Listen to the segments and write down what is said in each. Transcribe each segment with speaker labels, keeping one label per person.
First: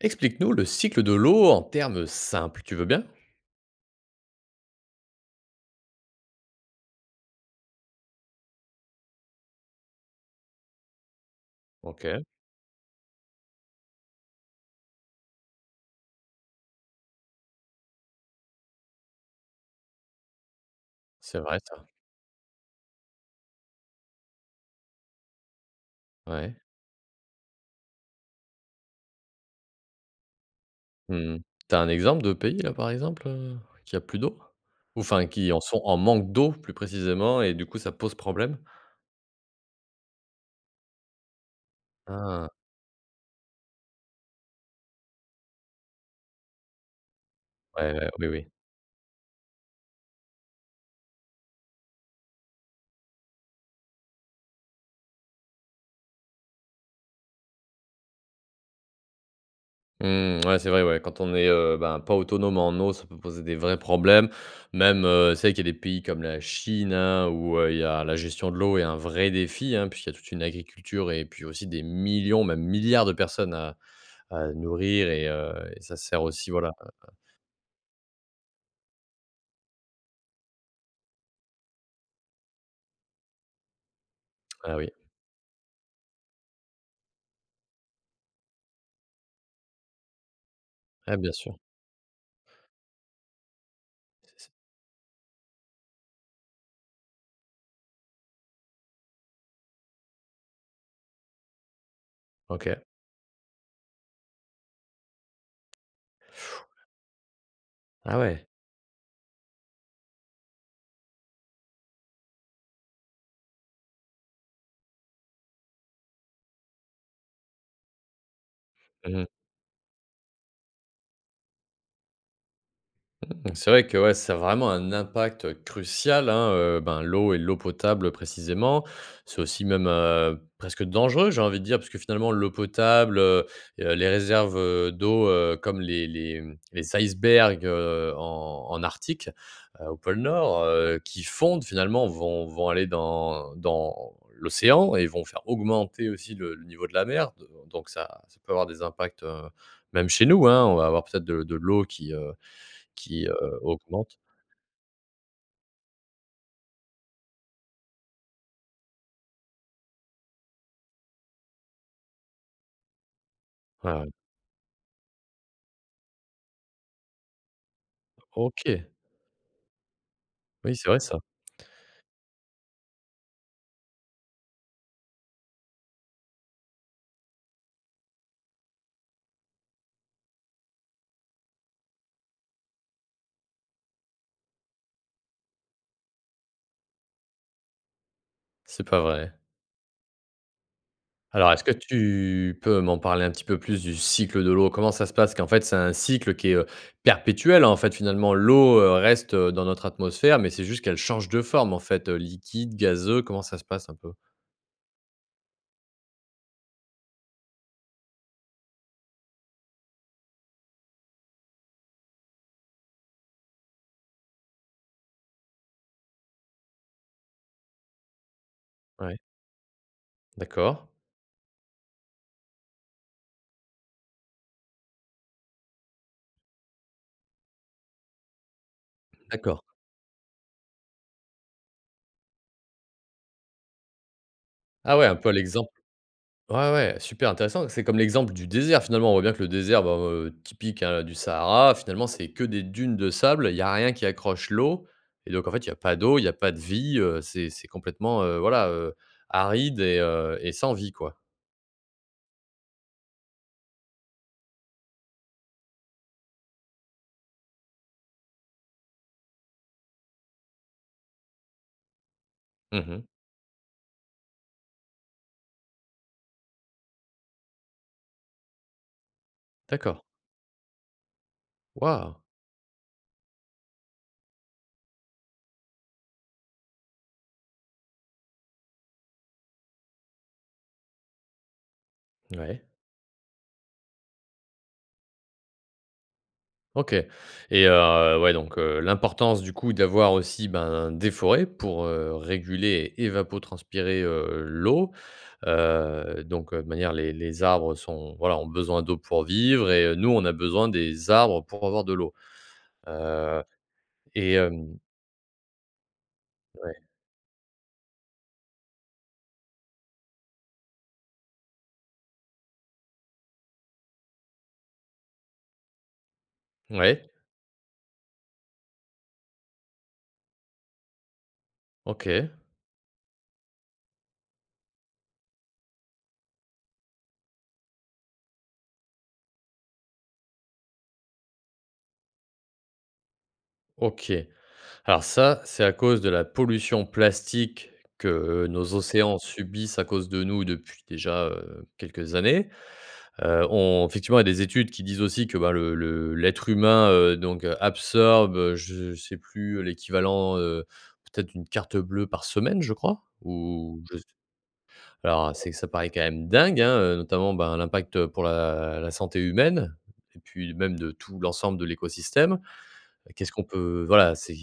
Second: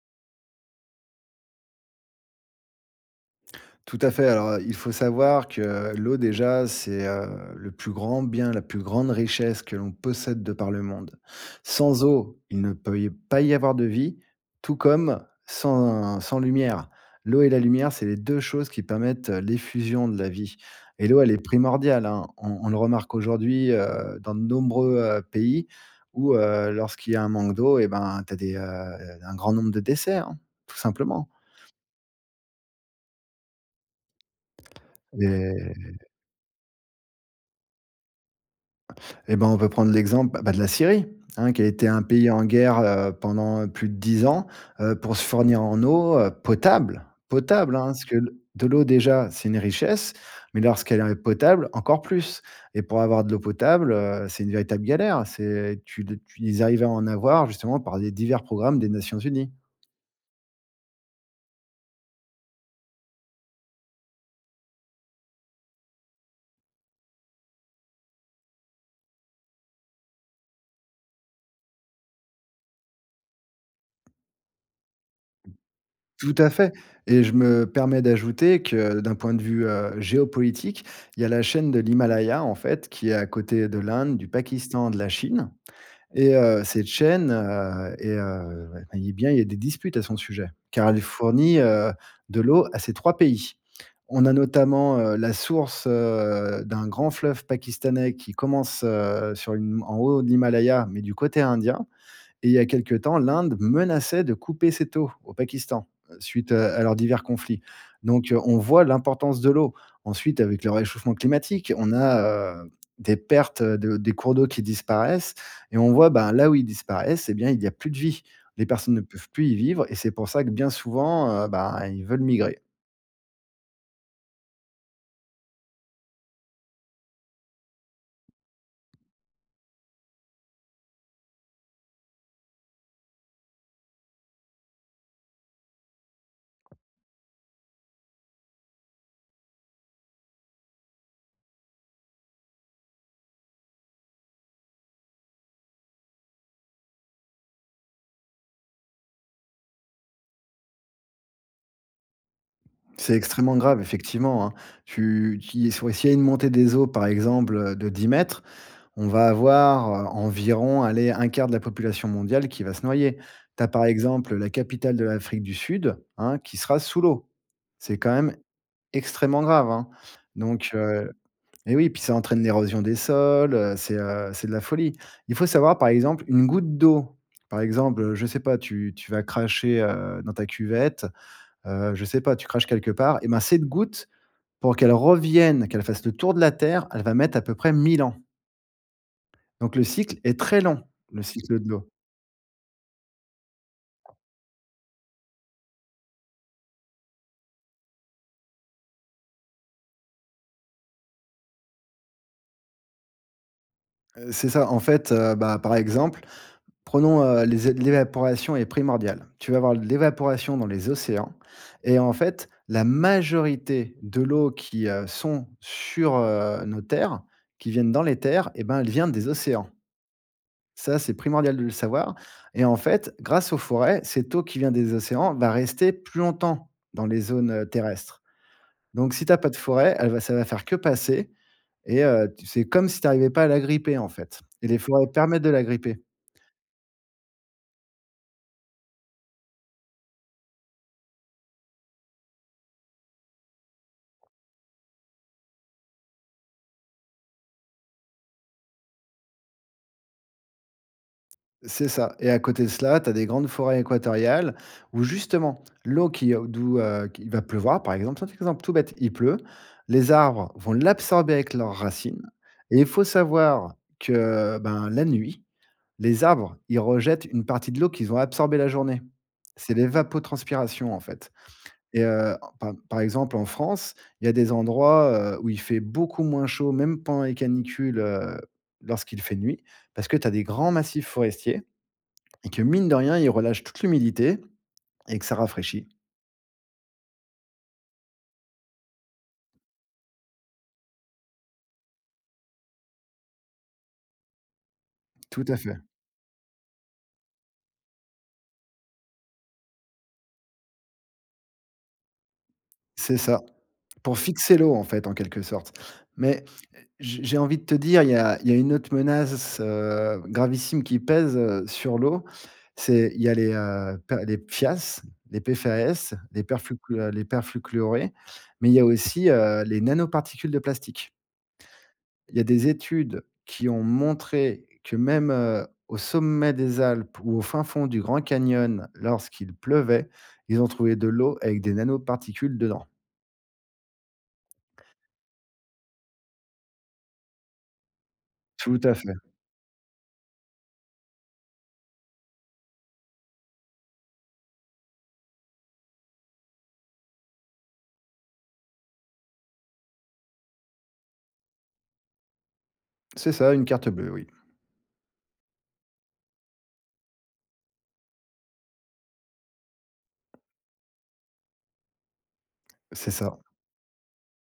Speaker 1: Explique-nous le cycle de l'eau en termes simples. Tu veux bien?
Speaker 2: Tout à fait. Alors, heu, il faut savoir que l'eau déjà, c'est, heu, le plus grand bien, la plus grande richesse que l'on possède de par le monde. Sans
Speaker 1: OK.
Speaker 2: eau, il ne peut y pas y avoir de vie, tout comme sans sans lumière. L'eau et la lumière, c'est les 2 choses qui permettent l'effusion de la vie. Et l'eau, elle est
Speaker 1: C'est vrai ça.
Speaker 2: primordiale, hein. On on le remarque aujourd'hui, heu, dans de nombreux, heu, pays où,
Speaker 1: Ouais.
Speaker 2: heu, lorsqu'il y a un manque d'eau, eh ben tu as des, heu un grand nombre de décès, hein, tout
Speaker 1: Mmh
Speaker 2: simplement.
Speaker 1: mh. Tu as un exemple de pays, là, par exemple, heu, qui a plus d'eau? Ou enfin, qui en sont en
Speaker 2: Et
Speaker 1: manque d'eau, plus précisément, et du coup, ça pose problème?
Speaker 2: Eh ben, on peut prendre l'exemple, bah, de la Syrie, hein, qui a été un pays en
Speaker 1: Ah.
Speaker 2: guerre, heu, pendant plus de 10 ans, heu, pour se fournir en eau, heu, potable, potable, hein, parce
Speaker 1: Ouais,
Speaker 2: que
Speaker 1: oui,
Speaker 2: le
Speaker 1: oui.
Speaker 2: de l'eau déjà, c'est une richesse, mais lorsqu'elle est potable, encore plus. Et pour avoir de l'eau potable, heu, c'est une véritable galère. C'est tu l tu ils arrivaient à en avoir justement par des divers programmes des Nations Unies.
Speaker 1: Mmh, ouais, c'est vrai, ouais, quand on est, heu, ben, pas autonome en eau, ça peut poser des vrais problèmes. Même, heu, c'est vrai qu'il y a des pays comme la Chine, hein, où, heu, il y a la gestion de l'eau est un vrai défi, hein, puisqu'il y a toute une agriculture et puis aussi des millions, même milliards de personnes à à nourrir et, heu, ça sert
Speaker 2: Tout à
Speaker 1: aussi, voilà,
Speaker 2: fait,
Speaker 1: à à
Speaker 2: et je me permets d'ajouter que, d'un point de vue, heu, géopolitique, il y a la chaîne de l'Himalaya, en fait, qui est à côté de l'Inde, du
Speaker 1: Ah oui.
Speaker 2: Pakistan, de la Chine, et heu, cette chaîne, heu, est, heu ouais eh bien, il y a des disputes à son sujet, car elle
Speaker 1: Ouais, bien sûr.
Speaker 2: fournit, heu, de l'eau à ces 3 pays. On
Speaker 1: C
Speaker 2: a
Speaker 1: c
Speaker 2: notamment, heu, la source, heu, d'un grand fleuve pakistanais qui commence, heu, sur une en haut de l'Himalaya, mais du côté indien. Et il y a
Speaker 1: OK.
Speaker 2: quelque temps, l'Inde menaçait de couper cette eau au Pakistan, suite, heu, à leurs divers conflits.
Speaker 1: Ah,
Speaker 2: Donc, heu,
Speaker 1: ouais.
Speaker 2: on voit l'importance de l'eau. Ensuite, avec le réchauffement climatique, on a, heu, des pertes de des cours d'eau qui disparaissent, et on voit, ben, là où ils disparaissent, eh bien, il y a plus de vie. Les personnes ne
Speaker 1: Mmh
Speaker 2: peuvent
Speaker 1: mh.
Speaker 2: plus y vivre, et c'est pour ça que, bien souvent, heu, ben, ils veulent migrer.
Speaker 1: Mmh, c'est vrai que, ouais, ça a vraiment un impact, heu, crucial, hein, heu, ben, l'eau et l'eau potable, précisément. C'est aussi même, heu, presque dangereux, j'ai envie de dire, puisque finalement, l'eau potable, heu, et les réserves, heu, d'eau, heu, comme les les, mmh, les icebergs, heu, en en Arctique, heu, au pôle Nord, heu, qui fondent, finalement, vont vont aller dans dans l'océan et vont faire augmenter aussi le le niveau de la mer. D heu, donc ça ça peut avoir des impacts, heu, même chez nous, hein, on va avoir peut-être de de l'eau qui, heu,
Speaker 2: C'est
Speaker 1: qui,
Speaker 2: extrêmement
Speaker 1: heu,
Speaker 2: grave,
Speaker 1: augmente.
Speaker 2: effectivement, hein. Tu tu y s ouais, si il y a une montée des eaux, par exemple, heu, de 10 m, on va avoir, heu, environ, allez, 1/4 de la population mondiale qui va se noyer. Tu as, par
Speaker 1: Ouais.
Speaker 2: exemple, la capitale de l'Afrique du Sud, hein, qui sera sous l'eau. C'est quand même
Speaker 1: OK.
Speaker 2: extrêmement grave, hein. Donc,
Speaker 1: Oui, c'est vrai
Speaker 2: heu
Speaker 1: ça.
Speaker 2: eh oui, puis ça entraîne l'érosion des sols, heu, c'est, heu, c'est de la folie. Il faut savoir, par exemple, une goutte d'eau. Par exemple, heu, je sais pas, tu tu vas cracher, heu, dans ta cuvette, heu, je sais pas, tu craches quelque part, eh ben cette goutte, pour qu'elle revienne, qu'elle fasse le tour de la Terre, elle va mettre à peu près 1 000 ans!
Speaker 1: C'est pas vrai?
Speaker 2: Donc, le cycle est très long, le
Speaker 1: Alors,
Speaker 2: cycle
Speaker 1: est-ce
Speaker 2: de
Speaker 1: que
Speaker 2: l'eau.
Speaker 1: tu peux m'en parler un petit peu plus, du cycle de l'eau? Comment ça se passe, qu'en fait, c'est un cycle qui est, heu, perpétuel? En fait, finalement, l'eau, heu, reste dans notre atmosphère, mais c'est juste qu'elle change de forme, en fait, heu, liquide, gazeux. Comment ça se passe, un peu?
Speaker 2: Heu, c'est ça, en fait, heu, bah, par exemple, prenons, heu, les é l'évaporation est primordiale. Tu vas avoir de l'évaporation dans les océans et, en fait, la majorité de l'eau qui, heu, sont sur, heu, nos terres, qui viennent dans les terres, eh ben elle vient
Speaker 1: Ouais.
Speaker 2: des océans.
Speaker 1: D'accord.
Speaker 2: Ça, c'est primordial de le savoir et, en fait, grâce aux forêts, cette eau qui vient des océans va rester plus longtemps dans les zones, heu, terrestres. Donc, si tu as pas de
Speaker 1: D'accord.
Speaker 2: forêt, elle va ça va faire que passer et heu, c'est comme si tu arrivais pas à l'agripper, en fait et les
Speaker 1: Ah ouais,
Speaker 2: forêts
Speaker 1: un peu à
Speaker 2: permettent de
Speaker 1: l'exemple
Speaker 2: l'agripper.
Speaker 1: ouais, ouais, super intéressant. C'est comme l'exemple du désert. Finalement, on voit bien que le désert, bah, heu, typique, hein, du Sahara. Finalement, c'est que des dunes de sable. Il y a rien qui accroche l'eau et donc, en fait, il y a pas d'eau. Il y a pas de vie, heu. C'est c'est complètement, heu, voilà, heu, aride et, heu, et sans vie, quoi.
Speaker 2: C'est ça. Et à côté de cela, tu as des grandes forêts équatoriales où, justement, l'eau qui, heu, d'où, heu, qui va pleuvoir, par exemple, simple exemple tout bête, il pleut, les arbres vont l'absorber avec leurs racines, et il
Speaker 1: Mmh
Speaker 2: faut
Speaker 1: mh.
Speaker 2: savoir que, ben, la nuit, les arbres, ils rejettent une partie de l'eau qu'ils ont absorbée la journée. C'est
Speaker 1: D'accord.
Speaker 2: l'évapotranspiration, en fait. Et
Speaker 1: Waouh.
Speaker 2: heu, en par par exemple, en France, il y a des endroits, heu, où il fait beaucoup moins chaud, même pendant les canicules, heu, lorsqu'il fait nuit, parce que tu as des grands massifs forestiers et que,
Speaker 1: Mouais.
Speaker 2: mine de rien, ils relâchent toute l'humidité et que ça rafraîchit.
Speaker 1: OK. Et, heu, ouais. Donc, heu, l'importance du coup d'avoir aussi, ben, des forêts pour, heu, réguler et évapotranspirer, heu, l'eau.
Speaker 2: Tout à fait.
Speaker 1: Heu, donc de manière les les arbres sont voilà ont besoin d'eau pour vivre et nous on a besoin des arbres pour avoir de l'eau.
Speaker 2: C'est ça.
Speaker 1: Heu,
Speaker 2: Pour
Speaker 1: et
Speaker 2: fixer
Speaker 1: hem
Speaker 2: l'eau en fait, en quelque sorte. Mais
Speaker 1: Ouais.
Speaker 2: j j'ai envie de te dire, il y a il y a une autre menace, heu, gravissime qui pèse, heu, sur l'eau. C'est il y a les, heu, per les PFAS, les P-F-A-S, les perfuclu heu,
Speaker 1: Ouais.
Speaker 2: les perfluorés. Mais il y a aussi, heu, les nanoparticules de plastique.
Speaker 1: OK.
Speaker 2: Il y a des études qui ont montré que même, heu, au sommet des Alpes ou au fin fond du Grand Canyon lorsqu'il pleuvait. Ils ont trouvé de l'eau avec des nanoparticules dedans.
Speaker 1: OK. Alors ça, c'est à cause de la pollution plastique que nos
Speaker 2: Tout à fait.
Speaker 1: océans subissent à cause de nous depuis, déjà, heu, quelques années. Heu, on effectivement, il y a des études qui disent aussi que ben le le l'être humain, heu, donc, absorbe je sais plus l'équivalent, heu, peut-être d'une carte bleue par semaine, je crois?
Speaker 2: C'est ça une
Speaker 1: Ou
Speaker 2: carte
Speaker 1: je s
Speaker 2: bleue, oui.
Speaker 1: alors c'est que ça paraît quand même dingue, hein, heu, notamment ben l'impact pour la la santé humaine. Et puis même de tout l'ensemble de l'écosystème.
Speaker 2: C'est
Speaker 1: Qu'est-ce
Speaker 2: ça.
Speaker 1: qu'on peut voilà, c'est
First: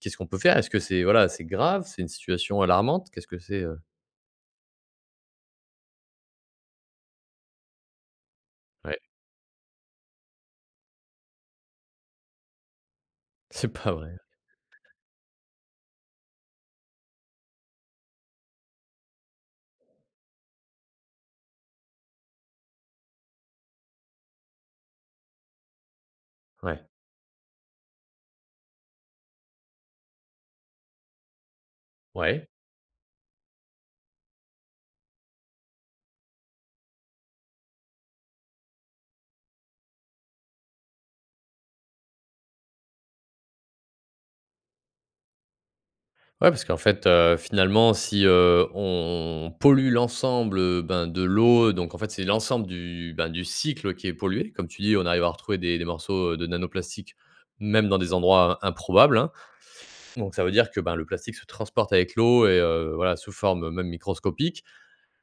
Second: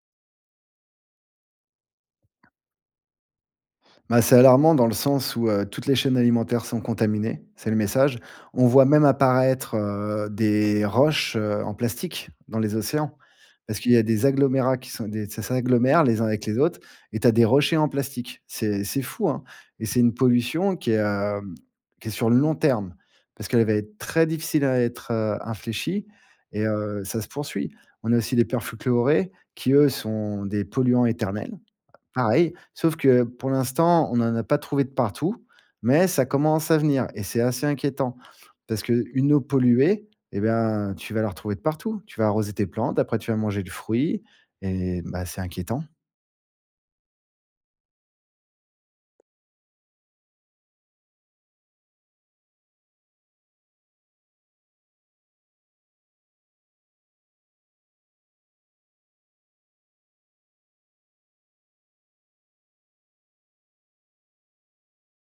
Speaker 1: qu'est-ce qu'on peut faire? Est-ce que c'est voilà, c'est grave? C'est une situation alarmante? Qu'est-ce que c'est, heu
Speaker 2: Bah, c'est alarmant dans le sens où, heu, toutes les chaînes alimentaires sont contaminées. C'est le message. On voit
Speaker 1: Ouais.
Speaker 2: même apparaître, heu, des roches, heu, en plastique dans les océans.
Speaker 1: C'est
Speaker 2: Parce qu'il
Speaker 1: pas
Speaker 2: y a
Speaker 1: vrai.
Speaker 2: des agglomérats qui sont des ça s'agglomèrent les uns avec les autres. Et tu as des rochers en plastique. C'est c'est fou, hein? Et c'est une pollution qui est, heu, qui est sur le long terme. Parce qu'elle va être très difficile à être, heu, infléchie et,
Speaker 1: Ouais.
Speaker 2: heu, ça se poursuit. On a aussi des perfluorés qui eux sont des polluants éternels.
Speaker 1: Ouais.
Speaker 2: Pareil, sauf que pour l'instant, on en a pas trouvé de partout. Mais ça commence à venir et c'est assez inquiétant. Parce qu'une eau polluée, et ben, tu vas la retrouver de partout. Tu vas arroser tes plantes, après tu vas manger le fruit et, bah, c'est inquiétant.
Speaker 1: Ouais. Parce qu'en fait, heu, finalement si, heu, on pollue l'ensemble, heu, ben, de l'eau donc en fait c'est l'ensemble du, ben, du cycle qui est pollué. Comme tu dis on arrive à retrouver des des morceaux, heu, de nanoplastiques même dans des endroits improbables, hein. Donc ça veut dire que, ben, le plastique se transporte avec l'eau et, heu, voilà sous forme, heu, même microscopique.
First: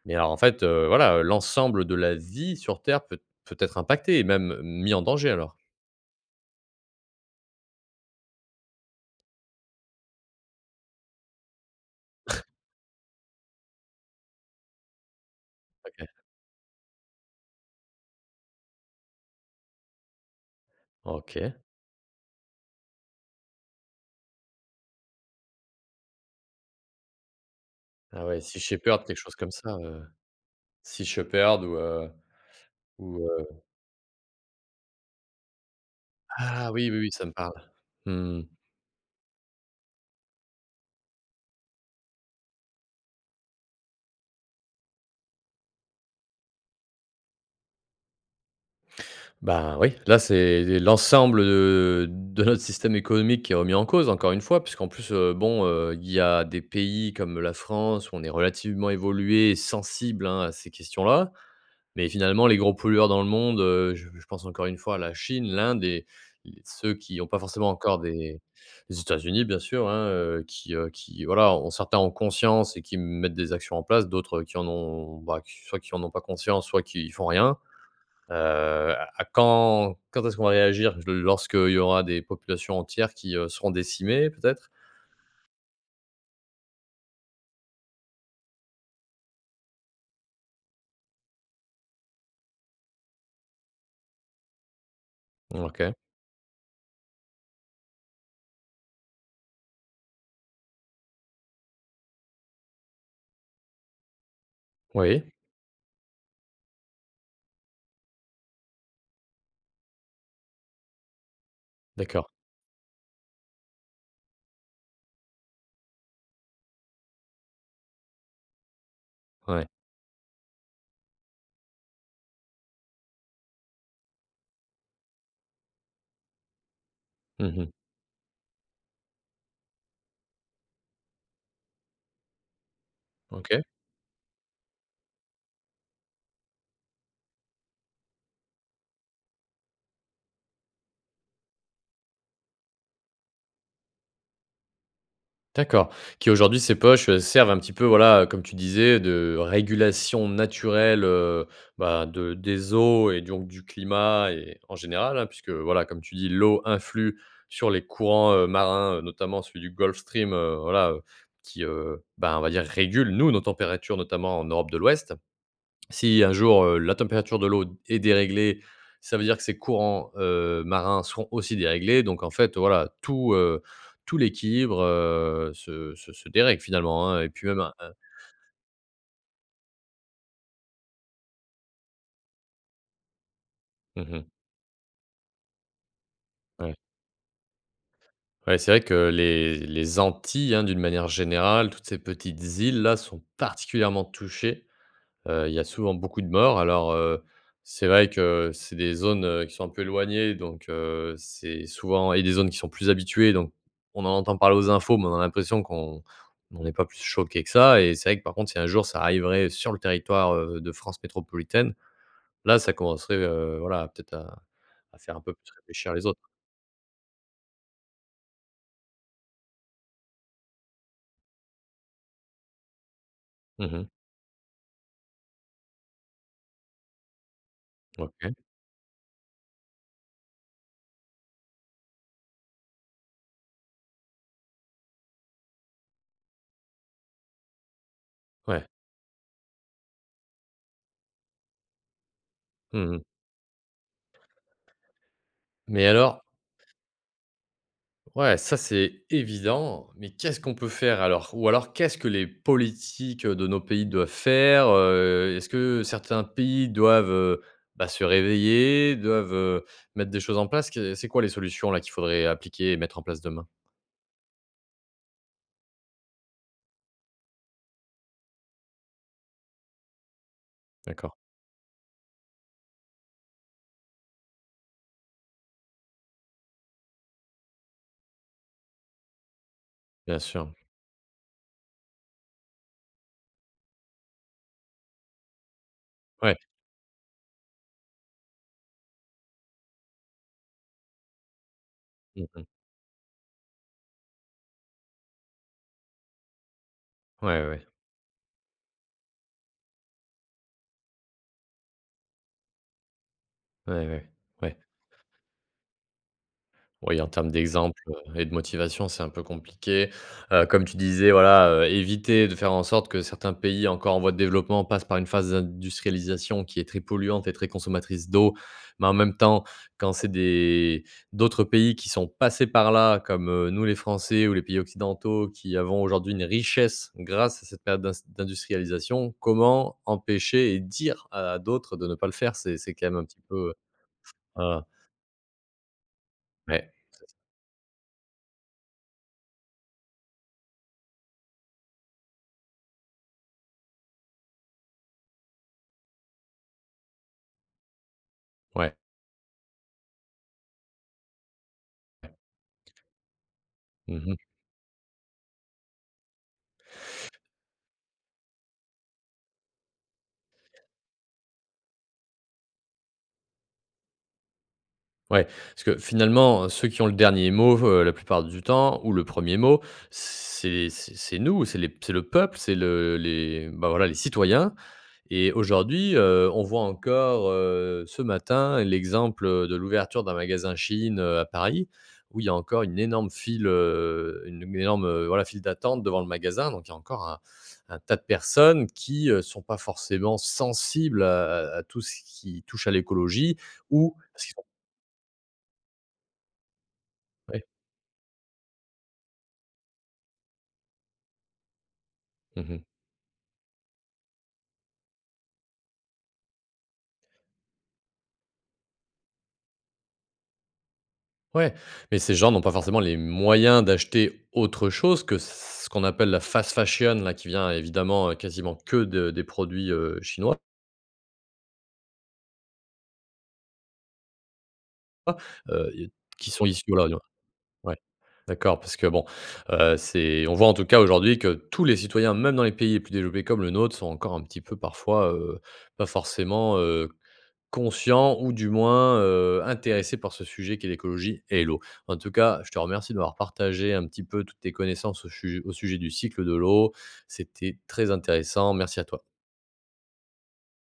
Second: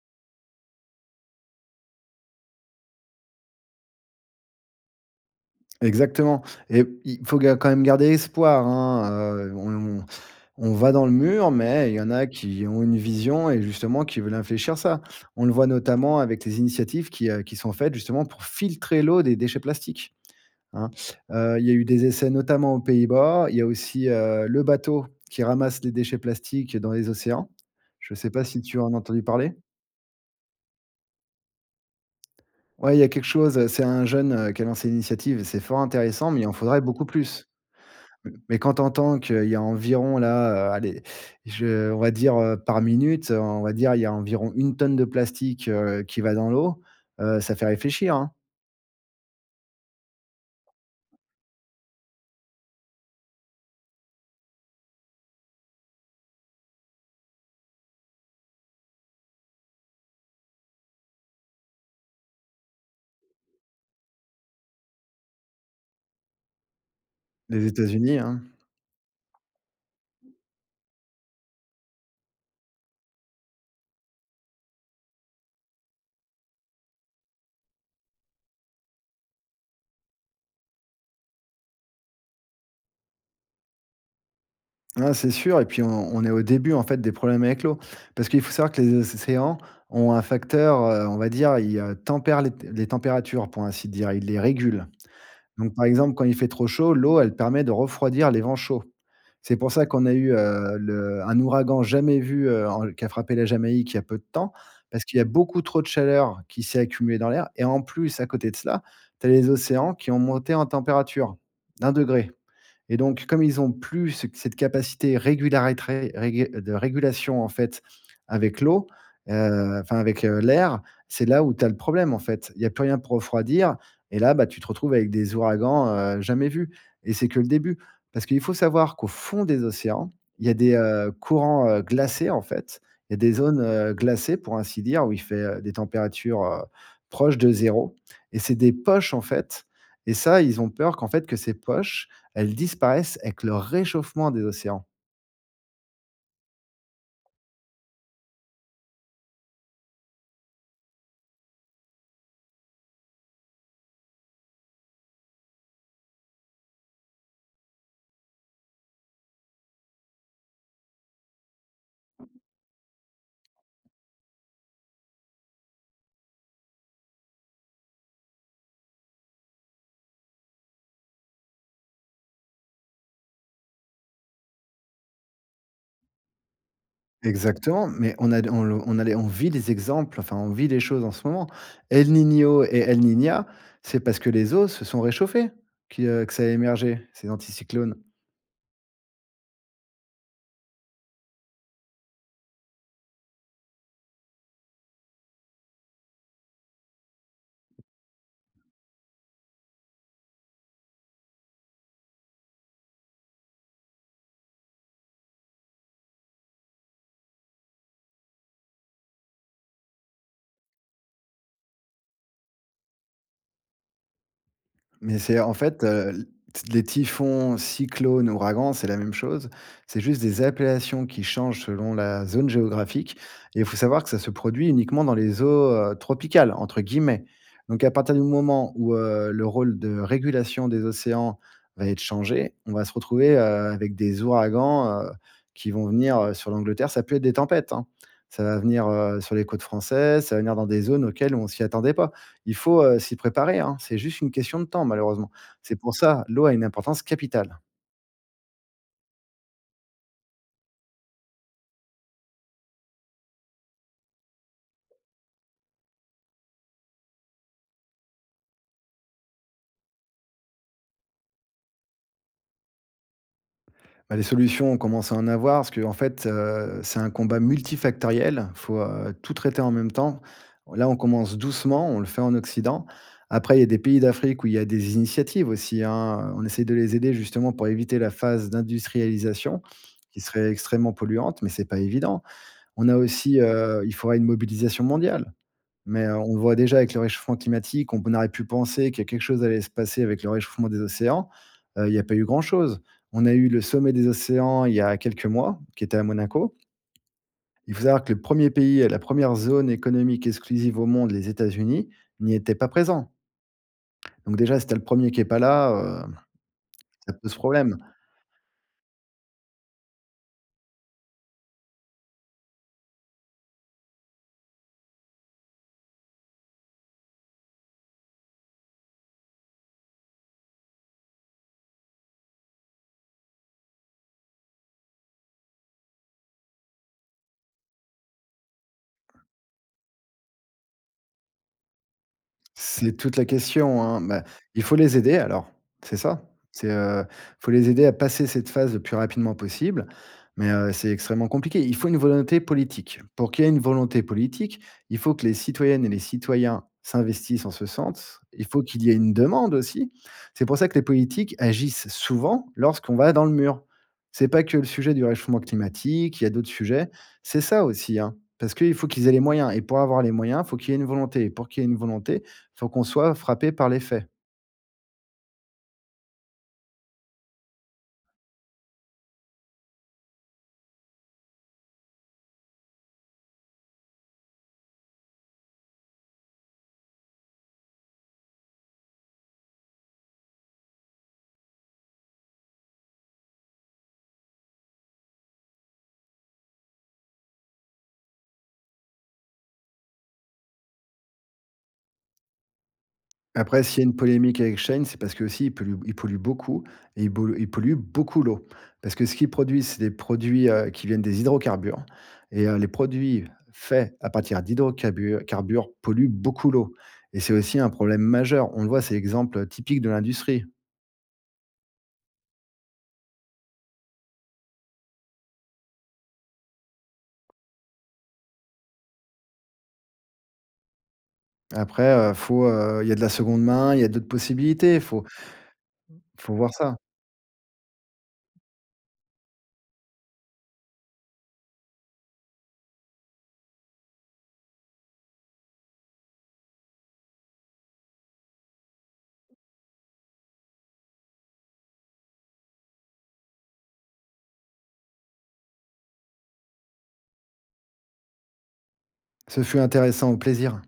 Speaker 1: Mais alors en fait, heu, voilà, l'ensemble de la vie sur terre peut peut être impactée et même mis en danger alors.
Speaker 2: Exactement et il faut ga quand même garder espoir, hein, heu, on on va dans le mur, mais il y en a qui ont une vision et justement qui veulent infléchir ça. On le voit
Speaker 1: OK.
Speaker 2: notamment avec les initiatives qui, heu, qui sont faites justement pour filtrer l'eau des déchets plastiques, hein.
Speaker 1: OK.
Speaker 2: Heu, il y a eu des essais notamment aux Pays-Bas, il y a aussi, heu, le bateau qui ramasse les déchets plastiques dans les océans, je
Speaker 1: Ah
Speaker 2: sais
Speaker 1: ouais.
Speaker 2: pas
Speaker 1: Sea
Speaker 2: si tu as en as
Speaker 1: Shepherd quelque
Speaker 2: entendu
Speaker 1: chose comme
Speaker 2: parler?
Speaker 1: ça, heu. Sea Shepherd ou, heu
Speaker 2: Ouais il y a
Speaker 1: ou,
Speaker 2: quelque chose,
Speaker 1: heu
Speaker 2: heu, c'est un jeune, heu, qui a lancé l'initiative. C'est fort intéressant, mais il en
Speaker 1: Ah
Speaker 2: faudrait
Speaker 1: oui, oui
Speaker 2: beaucoup
Speaker 1: oui, ça me
Speaker 2: plus.
Speaker 1: parle. Mmh.
Speaker 2: Mais quand tu entends qu'il y a environ là, heu, allez, je on va dire, heu, par minute. On va dire il y a environ 1 tonne de plastique, heu, qui va dans l'eau, heu, ça fait réfléchir, hein.
Speaker 1: Bah oui, là c'est l'ensemble, heu, de notre système économique qui est remis en cause, encore une fois. Puisqu'en plus, heu, bon, heu, il y a des pays comme la France où on est relativement évolué et sensible, hein, à ces questions-là. Mais finalement les gros pollueurs dans le monde, heu, j je pense encore une fois la Chine, l'Inde, et l ceux qui ont pas
Speaker 2: Les
Speaker 1: forcément encore
Speaker 2: États-Unis,
Speaker 1: des
Speaker 2: hein.
Speaker 1: les, États-Unis bien sûr, hein, heu, qui, heu, qui voilà ont certains en conscience et qui m mettent des actions en place d'autres qui en ont bah, soit qui en n'ont pas conscience soit qui font rien. Heu, à à quand quand est-ce qu'on va réagir? J lorsque il y aura des populations entières qui, heu, seront décimées, peut-être?
Speaker 2: Ah, c'est sûr. Et puis on on est au début en fait des problèmes avec l'eau. Parce qu'il faut savoir que les océans ont un facteur, heu, on va dire, heu, ils tempèrent les t les températures pour ainsi dire, ils les régulent.
Speaker 1: Mmh,
Speaker 2: Donc, par
Speaker 1: OK.
Speaker 2: exemple quand il fait trop chaud, l'eau, elle permet de refroidir les vents chauds. C'est pour ça qu'on a eu, heu, le un ouragan jamais vu, heu, en qui a frappé la Jamaïque, il y a peu de temps. Parce qu'il y a
Speaker 1: Oui.
Speaker 2: beaucoup trop de chaleur qui s'est accumulée dans l'air. Et en plus à côté de cela, tu as les océans qui ont monté en température, de un
Speaker 1: D'accord.
Speaker 2: degrés. Et donc comme ils ont plus ce cette capacité régulatrice régu de régulation en fait avec l'eau.
Speaker 1: Ouais.
Speaker 2: Heu, enfin avec, heu, l'air. C'est là où tu as le problème, en fait. Il y a plus rien pour refroidir et là, bah, tu te retrouves avec des ouragans, heu, jamais vus et c'est que le
Speaker 1: Mmh mh.
Speaker 2: début. Parce qu'il faut savoir qu'au fond des océans, il y a des, heu, courants, heu, glacés, en fait. Il y a des zones,
Speaker 1: OK.
Speaker 2: heu, glacées pour ainsi dire où il fait, heu, des températures, heu, proches de 0 et c'est des poches, en fait. Et ça, ils ont peur qu'en fait que ces poches, elles disparaissent, avec le réchauffement des océans.
Speaker 1: D'accord. Qui aujourd'hui, ces poches servent un petit peu voilà, heu, comme tu disais, de régulation naturelle, heu, ben, de des eaux et donc du climat et en général, hein, puisque voilà, comme tu dis, l'eau influe sur les courants, heu, marins, heu, notamment celui du Gulf Stream, heu. Voilà, heu, qui, heu, ben, on va dire régule nous nos températures notamment en Europe de l'Ouest. Si un jour, heu, la température de l'eau, est déréglée ça veut dire que ses courants, heu, marins seront aussi déréglés. Donc en fait voilà tout, heu, tout l'équilibre, heu, se se se dérègle finalement, hein. Et puis même un
Speaker 2: Exactement,
Speaker 1: un
Speaker 2: mais on a d on l on a les, on vit des exemples, enfin on vit les choses en ce moment. El Niño et El Niña, c'est
Speaker 1: Mmh
Speaker 2: parce que
Speaker 1: mh.
Speaker 2: les eaux se sont réchauffées qui, heu, que ça a
Speaker 1: Ouais.
Speaker 2: émergé ces anticyclones.
Speaker 1: Ouais, c'est vrai que les les Antilles, hein, d'une manière générale, toutes ces petites îles là sont particulièrement touchées. Heu, il y a souvent beaucoup de morts alors, heu, c'est vrai que c'est des zones, heu, qui sont un peu éloignées donc, heu, c'est souvent et des zones qui sont plus habituées. Donc on en entend parler aux infos mais on a l'impression qu'on qu'on n'est pas plus choqué que ça. Et c'est vrai que par contre si un jour ça arriverait sur le territoire, heu, de France métropolitaine. Là, ça commencerait, heu, voilà peut-être à à faire
Speaker 2: Mais
Speaker 1: un peu
Speaker 2: c'est
Speaker 1: plus
Speaker 2: en fait,
Speaker 1: réfléchir les
Speaker 2: heu,
Speaker 1: autres.
Speaker 2: l t les typhons, cyclones, ouragans, c'est la même chose. C'est juste des appellations qui changent selon la zone géographique et il
Speaker 1: Mmh
Speaker 2: faut
Speaker 1: mh.
Speaker 2: savoir que ça se produit uniquement dans les eaux, heu, tropicales entre guillemets. Donc à partir du
Speaker 1: OK.
Speaker 2: moment où, heu, le rôle de régulation des océans va être changé, on va se retrouver, heu, avec des ouragans, heu, qui vont venir, heu, sur l'Angleterre, ça va plus être des tempêtes, hein. Ça va
Speaker 1: Ouais.
Speaker 2: venir, heu, sur les côtes françaises, ça va venir dans des zones auxquelles on s'y attendait pas. Il faut,
Speaker 1: Mmh
Speaker 2: heu,
Speaker 1: mh.
Speaker 2: s'y préparer, hein. C'est juste une question de temps malheureusement. C'est
Speaker 1: Mais
Speaker 2: pour
Speaker 1: alors
Speaker 2: ça l'eau a une importance capitale.
Speaker 1: Ouais, ça, c'est évident. Mais qu'est-ce qu'on peut faire alors? Ou alors, qu'est-ce que les politiques de nos pays doivent faire, heu? Est-ce que, certains pays doivent, heu, bah, se réveiller, doivent, heu, mettre des choses en place? Qu'est-ce c'est quoi les solutions là, qu'il faudrait appliquer et mettre en place demain?
Speaker 2: Bah les solutions on commence à en avoir, parce qu'en fait heu, c'est un combat multifactoriel, faut heu, tout traiter en même temps. On là, on
Speaker 1: D'accord.
Speaker 2: commence doucement, on le fait en Occident. Après, il y a des pays d'Afrique où il y a des initiatives aussi hein, on essaye de les aider justement pour éviter la phase d'industrialisation,
Speaker 1: Bien
Speaker 2: qui serait
Speaker 1: sûr.
Speaker 2: extrêmement polluante, mais c'est pas évident. On a aussi heu, il faudrait une mobilisation mondiale. Mais heu, on
Speaker 1: Ouais.
Speaker 2: voit déjà avec le réchauffement climatique, on aurait pu penser que quelque chose allait se passer avec le réchauffement des océans, heu, il y a pas eu
Speaker 1: Mmh mh.
Speaker 2: grand-chose. On a eu le sommet des océans, il y a quelques mois, qui était à Monaco
Speaker 1: Ouais, ouais, ouais.
Speaker 2: il faut savoir que le premier pays et la première zone économique exclusive au monde, les États-Unis, n'y étaient pas présents
Speaker 1: Ouais, ouais, ouais,
Speaker 2: donc
Speaker 1: ouais.
Speaker 2: déjà, si tu as le premier qui est pas là hem,
Speaker 1: Oui, en
Speaker 2: ça
Speaker 1: termes
Speaker 2: pose problème.
Speaker 1: d'exemples et de motivation c'est un peu compliqué. Heu, comme tu disais, voilà, heu, éviter de faire en sorte que certains pays encore en voie de développement passent par une phase d'industrialisation qui est très polluante et très consommatrice d'eau, mais en même temps, quand c'est des d'autres pays qui sont passés par là, comme, heu, nous les Français, ou les pays occidentaux qui avons aujourd'hui une richesse grâce à cette période d'ins d'industrialisation comment empêcher et dire à à d'autres, de ne pas le faire? C'est c'est quand
Speaker 2: C'est
Speaker 1: même un
Speaker 2: toute
Speaker 1: petit
Speaker 2: la
Speaker 1: peu,
Speaker 2: question hein. Bah,
Speaker 1: heu
Speaker 2: il faut les aider alors, c'est ça. C'est
Speaker 1: Ouais.
Speaker 2: heu,
Speaker 1: [unintelligible]
Speaker 2: il faut les aider à passer cette phase le plus rapidement possible, mais heu, c'est extrêmement compliqué. Il faut une volonté politique. Pour qu'il y ait une volonté politique, il faut que les citoyennes et les citoyens s'investissent en ce sens. Il faut
Speaker 1: Ouais.
Speaker 2: qu'il y ait une demande aussi. C'est pour ça que les politiques agissent souvent lorsqu'on va dans le mur.
Speaker 1: Mmh mh.
Speaker 2: C'est pas que le sujet du réchauffement climatique, il y a d'autres sujets, c'est ça aussi hein, parce qu'il faut qu'ils aient les moyens. Et pour avoir les moyens, il faut qu'il y ait une volonté. Et pour qu'il y ait une volonté, il faut qu'on soit frappés par les faits.
Speaker 1: Ouais, parce que finalement, ceux qui ont le dernier mot, heu, la plupart du temps ou le premier mot c'est c'est c'est nous, c'est les c'est le peuple, c'est le les, bah, voilà, les citoyens. Et aujourd'hui, heu, on voit encore, heu, ce matin l'exemple de l'ouverture d'un magasin Shein, heu, à Paris, où il y a encore une énorme file, heu, une énorme, heu, voilà, file d'attente devant le magasin. Donc, il y a encore un un tas de personnes qui, heu, sont pas forcément sensibles à à à tout ce qui touche à l'écologie
Speaker 2: Après, s'il y a une
Speaker 1: ou parce qu'ils
Speaker 2: polémique
Speaker 1: ont
Speaker 2: avec Shein, c'est parce qu'aussi ils polluent b ils polluent beaucoup et ils
Speaker 1: Bah
Speaker 2: bol
Speaker 1: oui.
Speaker 2: ils polluent beaucoup l'eau. Parce que, ce qu'ils produisent, c'est des produits heu, qui viennent des hydrocarbures et
Speaker 1: Mmh
Speaker 2: heu,
Speaker 1: mh.
Speaker 2: les produits faits à partir d'hydrocabures carbures, polluent beaucoup l'eau et c'est aussi un problème majeur. On le voit, c'est l'exemple typique de l'industrie.
Speaker 1: Ouais, mais ces gens n'ont pas forcément les moyens d'acheter autre chose que ce, qu'on appelle la fast fashion là qui vient évidemment quasiment que de des produits heu, chinois.
Speaker 2: Après heu, faut heu, il y a de la seconde main, il y a d'autres possibilités, faut
Speaker 1: A heu ils, qui
Speaker 2: faut
Speaker 1: sont
Speaker 2: voir
Speaker 1: issus,
Speaker 2: ça.
Speaker 1: voilà [unintelligible] ouais, d'accord parce que, bon, heu, c'est on voit en tout cas aujourd'hui que tous les citoyens, même dans les pays les plus développés, comme le nôtre, sont encore un petit peu parfois, heu, pas forcément, heu, conscients ou du moins, heu, intéressés par ce sujet qui est l'écologie et l'eau. En tout cas, je te remercie, de m'avoir partagé, un petit peu, toutes tes connaissances au sujet au sujet du cycle de l'eau, c'était très intéressant, merci à toi.
Speaker 2: Ce fut intéressant au plaisir.